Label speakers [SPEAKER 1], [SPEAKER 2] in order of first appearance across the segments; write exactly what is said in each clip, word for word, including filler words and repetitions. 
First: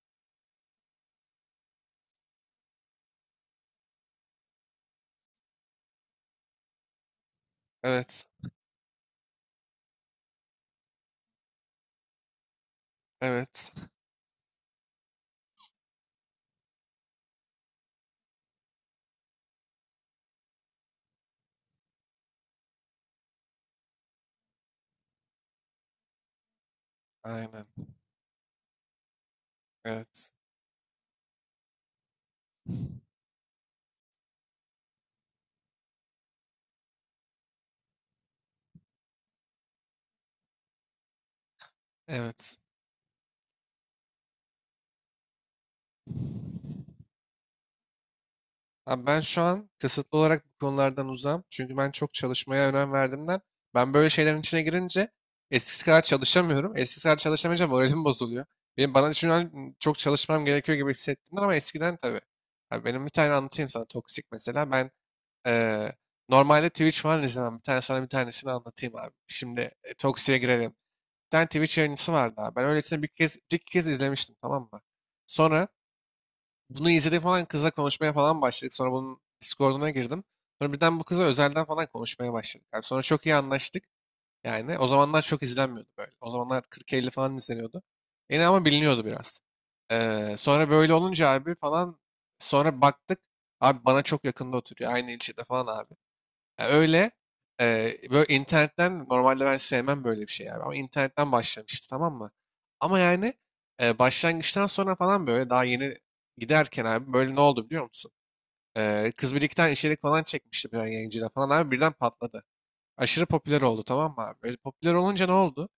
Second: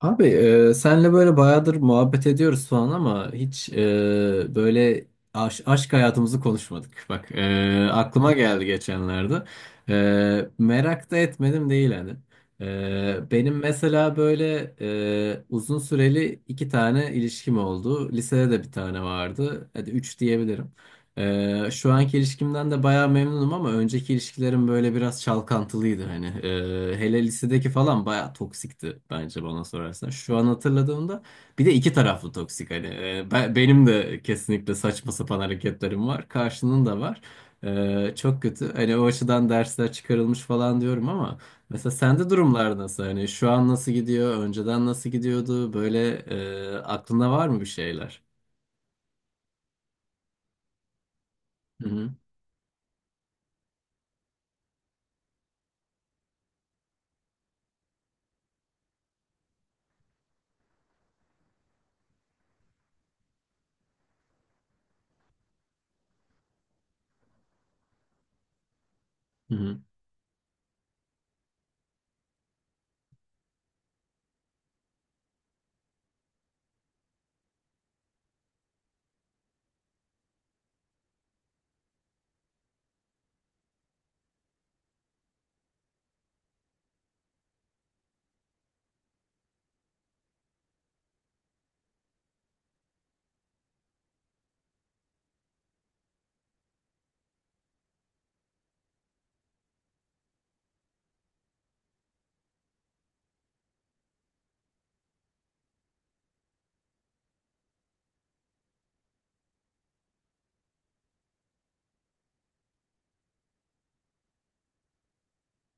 [SPEAKER 1] Abi, e, senle böyle bayağıdır muhabbet ediyoruz falan ama hiç e, böyle aş- aşk hayatımızı konuşmadık. Bak, e,
[SPEAKER 2] Evet.
[SPEAKER 1] aklıma geldi geçenlerde. E, merak da etmedim değil hani. E, benim
[SPEAKER 2] Evet.
[SPEAKER 1] mesela böyle e, uzun süreli iki tane ilişkim oldu. Lisede de bir tane vardı. Hadi üç diyebilirim. Ee, şu anki ilişkimden de bayağı memnunum ama önceki ilişkilerim böyle biraz çalkantılıydı hani. Ee, hele
[SPEAKER 2] Aynen.
[SPEAKER 1] lisedeki falan bayağı toksikti bence bana sorarsan.
[SPEAKER 2] Evet.
[SPEAKER 1] Şu an hatırladığımda bir de iki taraflı toksik hani. Ee, ben- benim de kesinlikle saçma sapan hareketlerim var. Karşının da var. Ee, çok kötü. Hani o açıdan dersler çıkarılmış falan diyorum ama mesela sende
[SPEAKER 2] Evet.
[SPEAKER 1] durumlar nasıl? Hani şu an nasıl gidiyor? Önceden nasıl gidiyordu? Böyle e, aklında var mı bir şeyler?
[SPEAKER 2] Abi ben şu an kısıtlı olarak bu konulardan uzağım. Çünkü
[SPEAKER 1] Hı
[SPEAKER 2] ben
[SPEAKER 1] hı.
[SPEAKER 2] çok çalışmaya önem verdiğimden ben böyle şeylerin içine girince eskisi kadar çalışamıyorum. Eskisi kadar çalışamayınca moralim bozuluyor. Benim bana şu an çok çalışmam gerekiyor gibi hissettim ama eskiden tabii. Abi benim bir tane anlatayım sana toksik mesela. Ben eee, normalde Twitch falan izlemem. Bir tane sana bir tanesini anlatayım abi.
[SPEAKER 1] Hı
[SPEAKER 2] Şimdi
[SPEAKER 1] hı.
[SPEAKER 2] e, toksiğe girelim. Tane Twitch yayıncısı vardı abi. Ben öylesine bir kez, bir iki kez izlemiştim, tamam mı? Sonra bunu izledik falan, kızla konuşmaya falan başladık. Sonra bunun Discord'una girdim. Sonra birden bu kıza özelden falan konuşmaya başladık. Abi sonra çok iyi anlaştık. Yani o zamanlar çok izlenmiyordu böyle. O zamanlar kırk elli falan izleniyordu. Yine ama biliniyordu biraz. Ee, sonra böyle olunca abi falan sonra baktık. Abi bana çok yakında oturuyor. Aynı ilçede falan abi. Ya öyle, eee, böyle internetten normalde ben sevmem böyle bir şey yani ama internetten başlamıştı, tamam mı? Ama yani eee, başlangıçtan sonra falan böyle daha yeni giderken abi böyle ne oldu biliyor musun? Eee, Kız Birlik'ten içerik falan çekmişti bir yayıncıyla falan abi, birden patladı. Aşırı popüler oldu, tamam mı abi? Böyle popüler olunca ne oldu?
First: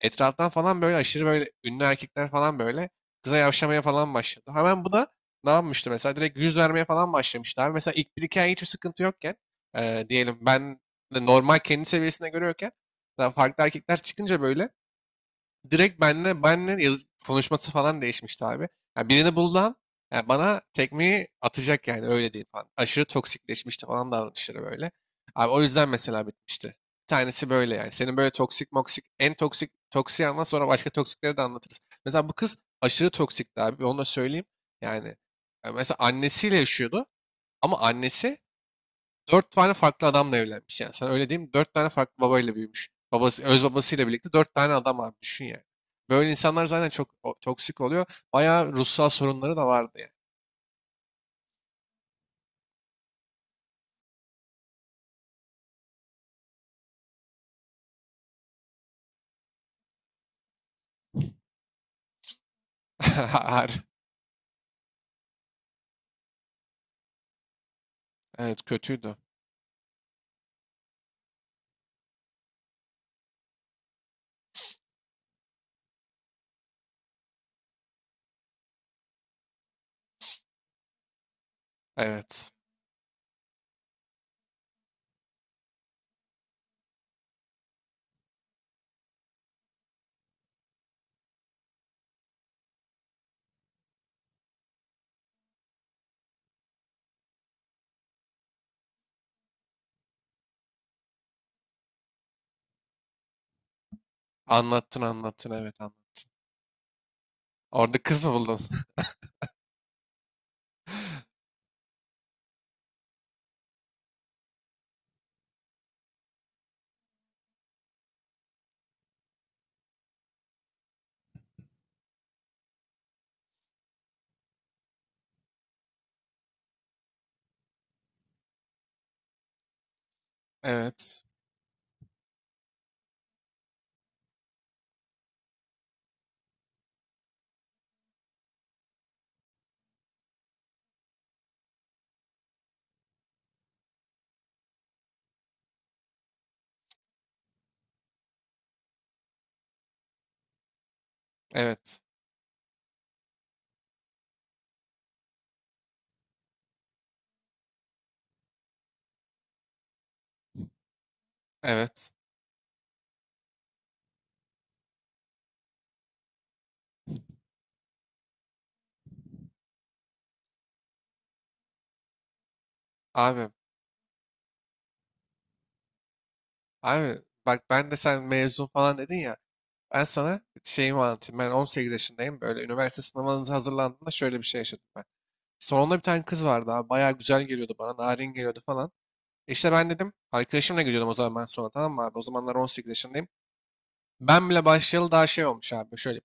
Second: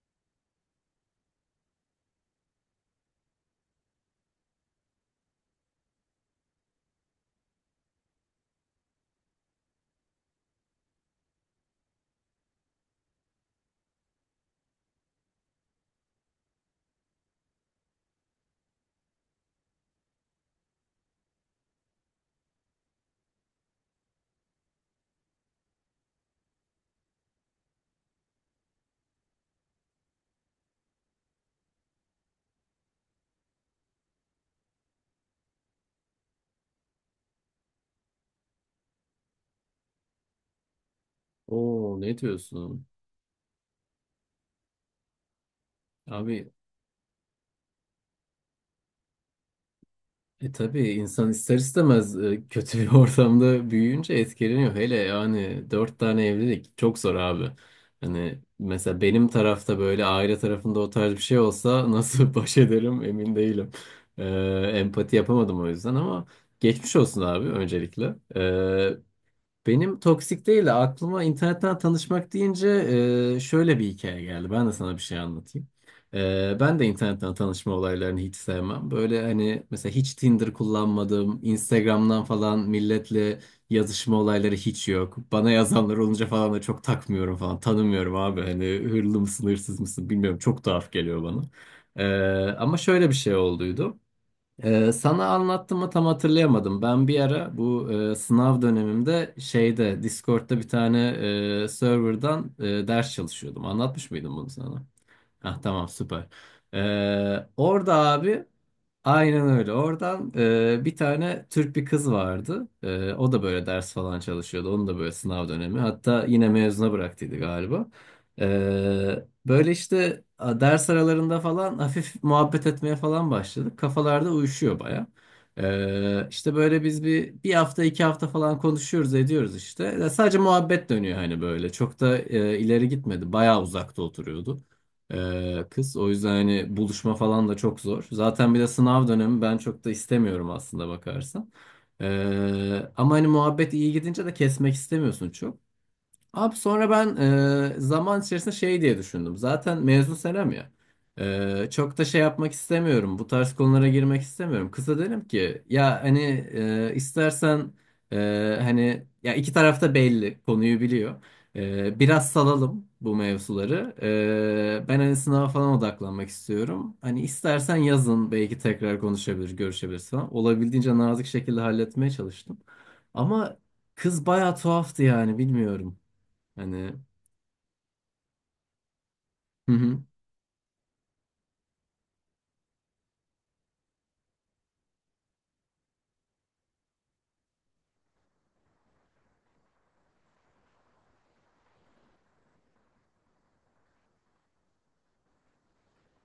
[SPEAKER 2] Etraftan falan böyle aşırı böyle ünlü erkekler falan böyle kıza yavşamaya falan başladı. Hemen bu da ne yapmıştı mesela? Direkt yüz vermeye falan başlamıştı abi. Mesela ilk bir iki ay hiçbir sıkıntı yokken e, diyelim ben de normal kendi seviyesine görüyorken daha farklı erkekler çıkınca böyle direkt benle benle yazı- konuşması falan değişmişti abi. Yani birini buldan yani bana tekmeyi atacak yani, öyle diyeyim falan. Aşırı toksikleşmişti falan davranışları böyle. Abi o yüzden mesela bitmişti. Bir tanesi böyle yani. Senin böyle toksik moksik en toksik toksiği anlat, sonra başka toksikleri de anlatırız. Mesela bu kız aşırı toksikti abi. Onu da söyleyeyim. Yani e, mesela annesiyle yaşıyordu ama annesi dört tane farklı adamla evlenmiş yani. Sen öyle diyeyim. Dört tane
[SPEAKER 1] Oo,
[SPEAKER 2] farklı
[SPEAKER 1] ne
[SPEAKER 2] babayla
[SPEAKER 1] diyorsun?
[SPEAKER 2] büyümüş. Babası, öz babasıyla birlikte dört tane adam abi, düşün yani. Böyle
[SPEAKER 1] Abi,
[SPEAKER 2] insanlar zaten çok o- toksik oluyor. Bayağı ruhsal sorunları da vardı yani.
[SPEAKER 1] e tabii insan ister istemez e, kötü bir ortamda büyüyünce etkileniyor. Hele yani dört tane evlilik çok zor abi. Hani mesela benim tarafta böyle aile tarafında o tarz bir şey olsa nasıl baş ederim emin değilim.
[SPEAKER 2] Har-
[SPEAKER 1] E, Empati yapamadım o yüzden ama geçmiş olsun abi öncelikle.
[SPEAKER 2] Evet,
[SPEAKER 1] E,
[SPEAKER 2] kötüydü.
[SPEAKER 1] Benim toksik değil de aklıma internetten tanışmak deyince e, şöyle bir hikaye geldi. Ben de sana bir şey anlatayım. E, ben de internetten tanışma olaylarını hiç sevmem. Böyle hani mesela hiç Tinder kullanmadım. Instagram'dan
[SPEAKER 2] Evet.
[SPEAKER 1] falan milletle yazışma olayları hiç yok. Bana yazanlar olunca falan da çok takmıyorum falan. Tanımıyorum abi, hani hırlı mısın hırsız mısın bilmiyorum. Çok tuhaf geliyor bana. E, Ama şöyle bir şey olduydu. Ee, sana anlattım mı tam hatırlayamadım. Ben bir ara bu e, sınav dönemimde şeyde Discord'da bir tane e, serverdan e, ders çalışıyordum. Anlatmış mıydım bunu sana?
[SPEAKER 2] Anlattın, anlattın,
[SPEAKER 1] Ah,
[SPEAKER 2] evet,
[SPEAKER 1] tamam,
[SPEAKER 2] anlattın.
[SPEAKER 1] süper. Ee, orada
[SPEAKER 2] Orada kız mı
[SPEAKER 1] abi
[SPEAKER 2] buldun?
[SPEAKER 1] aynen öyle. Oradan e, bir tane Türk bir kız vardı. E, o da böyle ders falan çalışıyordu. Onun da böyle sınav dönemi. Hatta yine mezuna bıraktıydı galiba. Ee, böyle işte, a, ders aralarında falan hafif muhabbet etmeye falan başladık. Kafalarda uyuşuyor baya. Ee, işte böyle biz bir bir hafta iki hafta falan konuşuyoruz ediyoruz işte. Ya sadece muhabbet dönüyor
[SPEAKER 2] Evet.
[SPEAKER 1] hani böyle. Çok da e, ileri gitmedi. Baya uzakta oturuyordu. Ee, kız. O yüzden hani buluşma falan da çok zor. Zaten bir de sınav dönemi ben çok da istemiyorum aslında bakarsan. Ee, ama hani muhabbet iyi gidince de kesmek istemiyorsun çok. Abi sonra ben e, zaman içerisinde şey diye düşündüm. Zaten mezun senem ya. E, çok
[SPEAKER 2] Evet.
[SPEAKER 1] da şey yapmak istemiyorum. Bu tarz konulara girmek istemiyorum. Kıza dedim ki ya hani e, istersen e, hani ya iki tarafta belli konuyu biliyor. E,
[SPEAKER 2] Evet.
[SPEAKER 1] biraz salalım bu mevzuları. E, ben hani sınava falan odaklanmak istiyorum. Hani istersen yazın belki tekrar konuşabilir, görüşebiliriz falan. Olabildiğince nazik şekilde halletmeye çalıştım.
[SPEAKER 2] Abi.
[SPEAKER 1] Ama kız bayağı tuhaftı yani bilmiyorum. Hani,
[SPEAKER 2] Abi bak, ben de sen mezun falan dedin ya.
[SPEAKER 1] hı hı,
[SPEAKER 2] Ben sana şeyimi anlatayım. Ben on sekiz yaşındayım. Böyle üniversite sınavınıza hazırlandığımda şöyle bir şey yaşadım ben. Salonda bir tane kız vardı abi. Bayağı güzel geliyordu bana. Narin geliyordu falan. E İşte ben dedim. Arkadaşımla gidiyordum o zaman ben, sonra tamam mı abi? O zamanlar on sekiz yaşındayım. Ben bile başlayalı daha şey olmuş abi. Şöyle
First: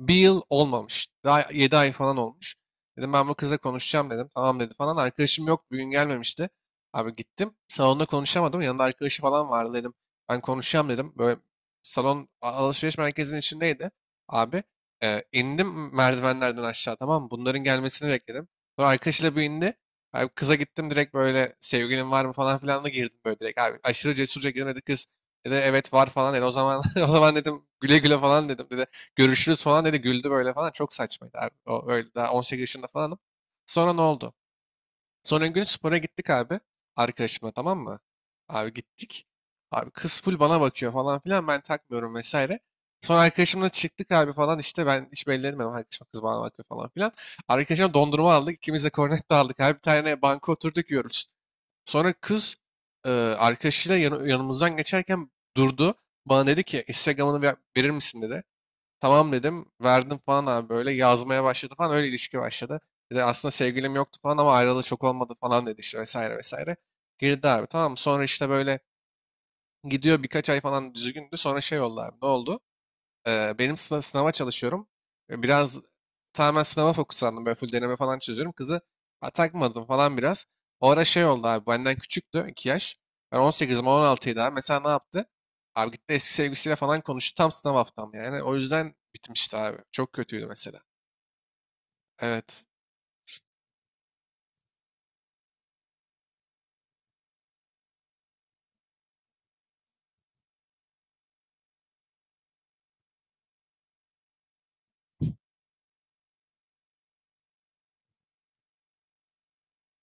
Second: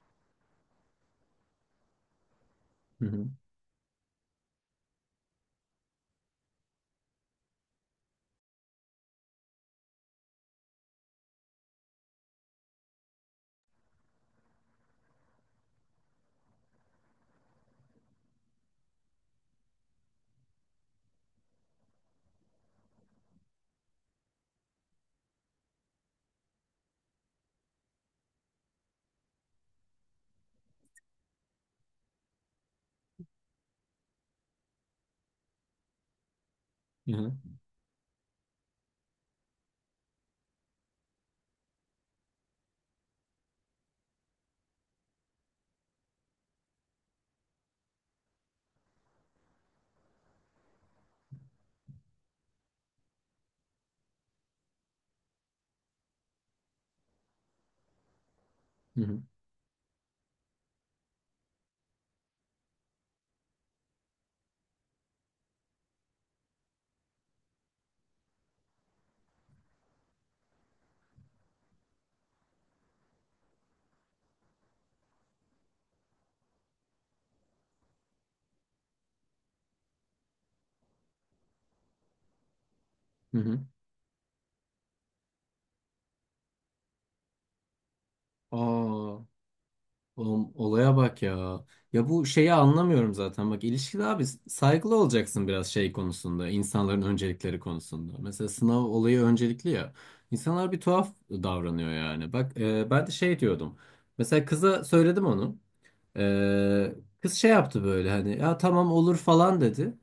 [SPEAKER 2] bir yıl olmamış. Daha yedi ay falan olmuş.
[SPEAKER 1] hı
[SPEAKER 2] Dedim
[SPEAKER 1] hı,
[SPEAKER 2] ben bu kıza konuşacağım dedim. Tamam dedi falan. Arkadaşım yok. Bugün gelmemişti. Abi gittim. Salonda konuşamadım. Yanında arkadaşı falan vardı dedim. Ben konuşacağım dedim. Böyle salon alışveriş merkezinin içindeydi. Abi e, indim merdivenlerden aşağı, tamam mı? Bunların gelmesini bekledim. Sonra arkadaşıyla bir indi. Abi kıza gittim direkt, böyle sevgilin var mı falan filan da girdim böyle direkt. Abi aşırı cesurca girdim dedi kız. Dedi evet var falan dedi. O zaman o zaman dedim, güle güle falan dedim. Dedi görüşürüz falan dedi, güldü böyle falan. Çok saçmaydı abi. O öyle daha on sekiz yaşında falanım. Sonra ne oldu? Sonra gün spora gittik abi.
[SPEAKER 1] hı hı,
[SPEAKER 2] Arkadaşımla, tamam mı? Abi gittik. Abi kız full bana bakıyor falan filan, ben takmıyorum vesaire. Sonra arkadaşımla çıktık abi falan, işte ben hiç belli etmedim arkadaşım, kız bana bakıyor falan filan. Arkadaşım dondurma aldık, ikimiz de kornetto aldık abi, bir tane banka oturduk yiyoruz. Sonra kız e, arkadaşıyla yanı- yanımızdan geçerken durdu. Bana dedi ki Instagram'ını ver- verir misin dedi.
[SPEAKER 1] hı hı.
[SPEAKER 2] Tamam dedim. Verdim falan abi, böyle yazmaya başladı falan, öyle ilişki başladı. Bir de aslında sevgilim yoktu falan ama ayrılığı çok olmadı falan dedi işte, vesaire vesaire. Girdi abi tamam, sonra işte böyle gidiyor birkaç ay falan düzgündü, sonra şey oldu abi, ne oldu? Eee, benim sınav, sınava çalışıyorum. E, Biraz tamamen sınava fokuslandım. Böyle full deneme falan çözüyorum. Kızı ha, takmadım falan biraz. O ara şey oldu abi. Benden küçüktü iki yaş.
[SPEAKER 1] Hı
[SPEAKER 2] Ben
[SPEAKER 1] hı.
[SPEAKER 2] on sekizim, on altıydı abi. Mesela ne yaptı? Abi gitti eski sevgilisiyle falan konuştu. Tam sınav haftam yani. O yüzden
[SPEAKER 1] Aa,
[SPEAKER 2] bitmişti abi. Çok kötüydü
[SPEAKER 1] oğlum,
[SPEAKER 2] mesela.
[SPEAKER 1] olaya bak ya. Ya bu şeyi
[SPEAKER 2] Evet.
[SPEAKER 1] anlamıyorum zaten. Bak, ilişkide abi saygılı olacaksın biraz şey konusunda, insanların öncelikleri konusunda. Mesela sınav olayı öncelikli ya. İnsanlar bir tuhaf davranıyor yani. Bak, e, ben de şey diyordum. Mesela kıza söyledim onu. Ee, Kız şey yaptı böyle hani ya tamam olur falan dedi.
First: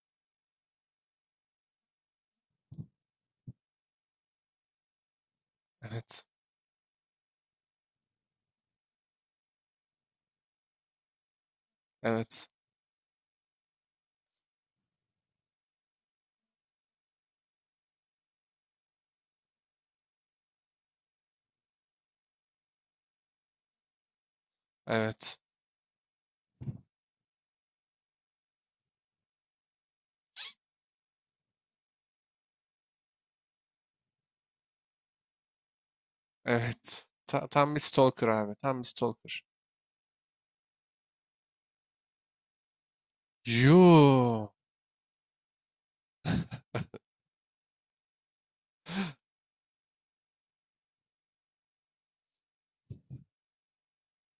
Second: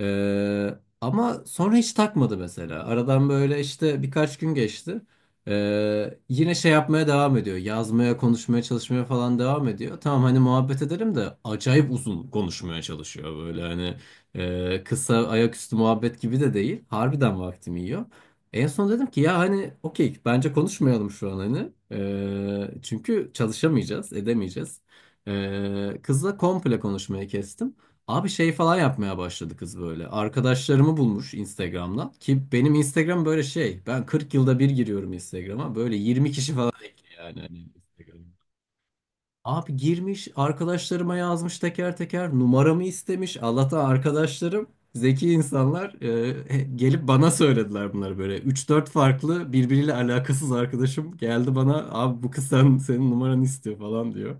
[SPEAKER 1] Ee, Ama sonra hiç takmadı mesela. Aradan böyle işte birkaç gün geçti. Ee,
[SPEAKER 2] Evet.
[SPEAKER 1] yine şey yapmaya devam ediyor. Yazmaya, konuşmaya, çalışmaya falan devam ediyor. Tamam hani muhabbet edelim de acayip uzun
[SPEAKER 2] Evet.
[SPEAKER 1] konuşmaya çalışıyor böyle hani e, kısa ayaküstü muhabbet gibi de değil. Harbiden vaktimi yiyor. En son dedim ki ya hani okey bence konuşmayalım şu an hani. Ee, çünkü çalışamayacağız, edemeyeceğiz.
[SPEAKER 2] Evet.
[SPEAKER 1] Ee, kızla komple konuşmayı kestim. Abi şey falan yapmaya başladı kız böyle. Arkadaşlarımı bulmuş Instagram'dan. Ki benim Instagram böyle şey. Ben kırk yılda bir giriyorum Instagram'a. Böyle yirmi kişi falan
[SPEAKER 2] Evet.
[SPEAKER 1] ekli yani.
[SPEAKER 2] Ta-
[SPEAKER 1] Hani
[SPEAKER 2] tam bir
[SPEAKER 1] Instagram'a.
[SPEAKER 2] stalker abi. Tam bir stalker.
[SPEAKER 1] Abi girmiş arkadaşlarıma yazmış teker teker numaramı istemiş. Allah'tan
[SPEAKER 2] Yuu.
[SPEAKER 1] arkadaşlarım zeki insanlar, e, he- gelip bana söylediler bunları böyle. Üç dört farklı birbiriyle alakasız arkadaşım geldi bana abi bu kız sen, senin numaranı istiyor falan diyor.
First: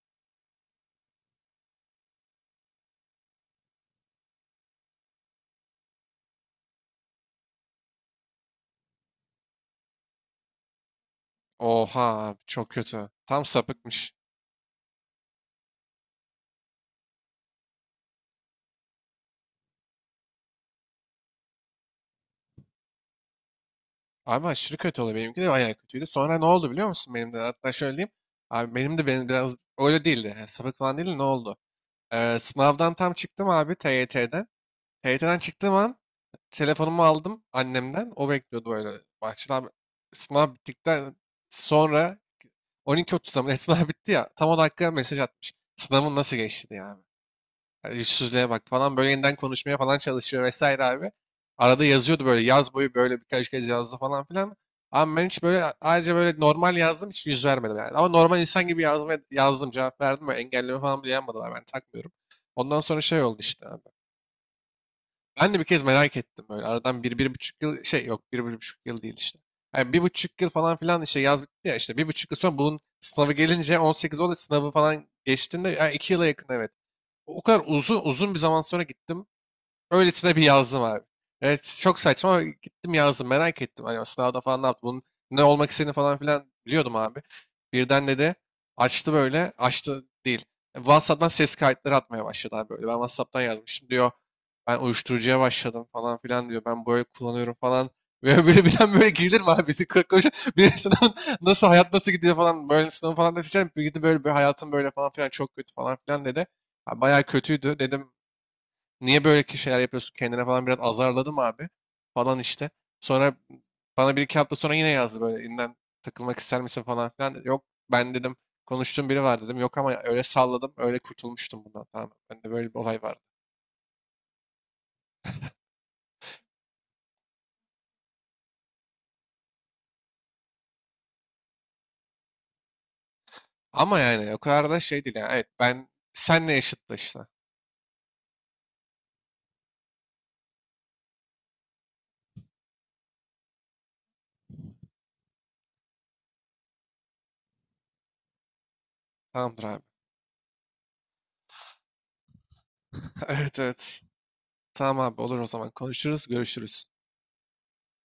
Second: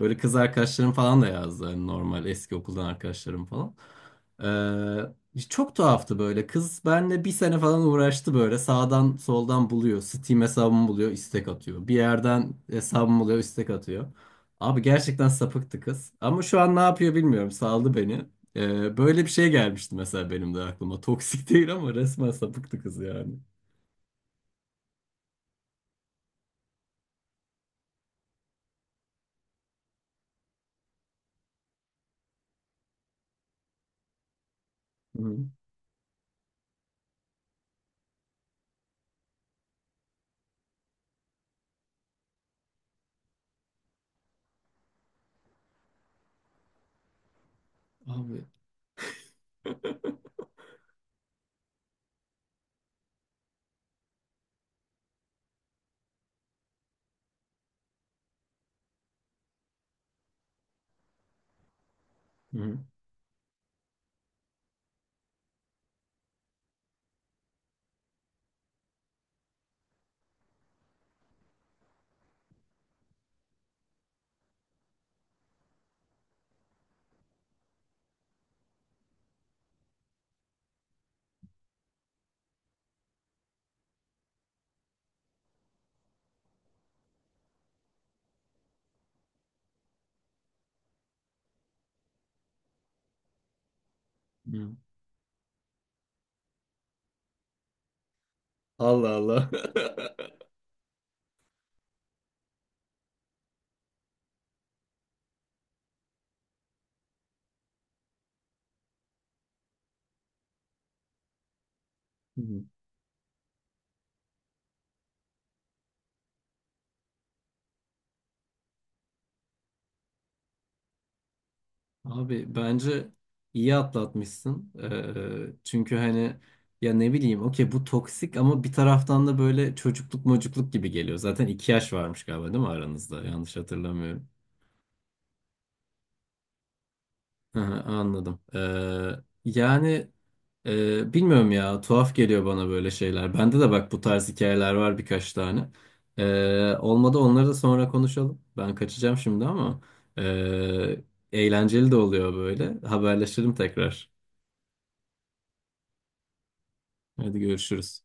[SPEAKER 1] Böyle kız arkadaşlarım falan da yazdı hani normal eski okuldan arkadaşlarım falan. Ee, çok tuhaftı böyle, kız benle bir sene falan uğraştı böyle sağdan soldan buluyor. Steam hesabımı buluyor istek atıyor. Bir
[SPEAKER 2] Oha abi,
[SPEAKER 1] yerden
[SPEAKER 2] çok kötü.
[SPEAKER 1] hesabımı buluyor
[SPEAKER 2] Tam
[SPEAKER 1] istek atıyor.
[SPEAKER 2] sapıkmış.
[SPEAKER 1] Abi gerçekten sapıktı kız. Ama şu an ne yapıyor bilmiyorum. Saldı beni. Ee, böyle bir şey gelmişti mesela benim de aklıma. Toksik değil ama resmen sapıktı kız yani.
[SPEAKER 2] Abi aşırı kötü oluyor. Benimki de bayağı kötüydü. Sonra ne oldu biliyor musun benim de? Hatta şöyle diyeyim. Abi benim de benim biraz öyle değildi. Yani sapık falan değildi. Ne oldu? Ee, sınavdan tam çıktım abi T Y T'den.
[SPEAKER 1] Hı.
[SPEAKER 2] T Y T'den çıktığım an telefonumu aldım annemden. O bekliyordu böyle bahçede abi. Sınav bittikten sonra on iki otuzda mı ne sınav bitti ya. Tam o dakika mesaj atmış. Sınavın nasıl geçti diye abi. Yani
[SPEAKER 1] Abi.
[SPEAKER 2] yüzsüzlüğe bak falan, böyle yeniden konuşmaya falan çalışıyor vesaire abi. Arada yazıyordu böyle, yaz boyu böyle birkaç kez yazdı falan filan. Ama ben hiç böyle ayrıca böyle normal yazdım, hiç yüz vermedim yani. Ama normal insan gibi yazmaya, yazdım, cevap verdim ve engelleme falan bile yapmadılar, ben takmıyorum.
[SPEAKER 1] Hı.
[SPEAKER 2] Ondan sonra şey oldu işte abi. Ben de bir kez merak ettim, böyle aradan bir, bir buçuk yıl şey, yok bir, bir buçuk yıl değil işte. Yani bir buçuk yıl falan filan işte, yaz bitti ya, işte bir buçuk yıl sonra bunun sınavı gelince on sekiz oldu, sınavı falan geçtiğinde, yani iki yıla yakın evet. O kadar uzun uzun bir zaman sonra gittim. Öylesine bir yazdım abi. Evet çok saçma ama gittim yazdım, merak ettim. Hani sınavda falan ne yaptı bunun, ne olmak istediğini falan filan biliyordum abi. Birden dedi açtı, böyle açtı değil. WhatsApp'tan ses kayıtları atmaya başladı abi böyle. Ben WhatsApp'tan yazmışım diyor.
[SPEAKER 1] Hı.
[SPEAKER 2] Ben uyuşturucuya başladım falan filan diyor. Ben böyle kullanıyorum falan. Böyle böyle bilen böyle
[SPEAKER 1] Allah
[SPEAKER 2] gelir
[SPEAKER 1] Allah.
[SPEAKER 2] mi abi? Bizi kırk koş. Bir sınav nasıl, hayat nasıl gidiyor falan. Böyle sınavı falan da seçerim. Bir gidi böyle, bir hayatım böyle falan filan çok kötü falan filan dedi. Ha, bayağı kötüydü. Dedim niye böyle ki şeyler yapıyorsun kendine falan, biraz azarladım abi falan
[SPEAKER 1] Hı.
[SPEAKER 2] işte. Sonra bana bir iki hafta sonra yine yazdı, böyle yeniden takılmak ister misin falan filan. Yok ben dedim, konuştuğum biri var dedim. Yok ama, öyle salladım, öyle kurtulmuştum bundan, tamam. Bende
[SPEAKER 1] Abi
[SPEAKER 2] böyle bir olay
[SPEAKER 1] bence
[SPEAKER 2] vardı.
[SPEAKER 1] iyi atlatmışsın. Ee, çünkü hani ya ne bileyim okey bu toksik ama bir taraftan da böyle çocukluk mocukluk gibi geliyor. Zaten iki yaş varmış galiba değil mi aranızda? Yanlış
[SPEAKER 2] Ama
[SPEAKER 1] hatırlamıyorum.
[SPEAKER 2] yani o kadar da şey değil yani. Evet, ben senle yaşıttı işte.
[SPEAKER 1] Hı hı, anladım. Ee, yani e, bilmiyorum ya, tuhaf geliyor bana böyle şeyler. Bende de bak bu tarz hikayeler var birkaç tane. Ee, olmadı onları da sonra konuşalım. Ben kaçacağım şimdi
[SPEAKER 2] Tamamdır
[SPEAKER 1] ama
[SPEAKER 2] abi.
[SPEAKER 1] e, eğlenceli de oluyor böyle. Haberleşelim
[SPEAKER 2] Evet, evet.
[SPEAKER 1] tekrar.
[SPEAKER 2] Tamam abi, olur, o zaman konuşuruz, görüşürüz.
[SPEAKER 1] Hadi görüşürüz.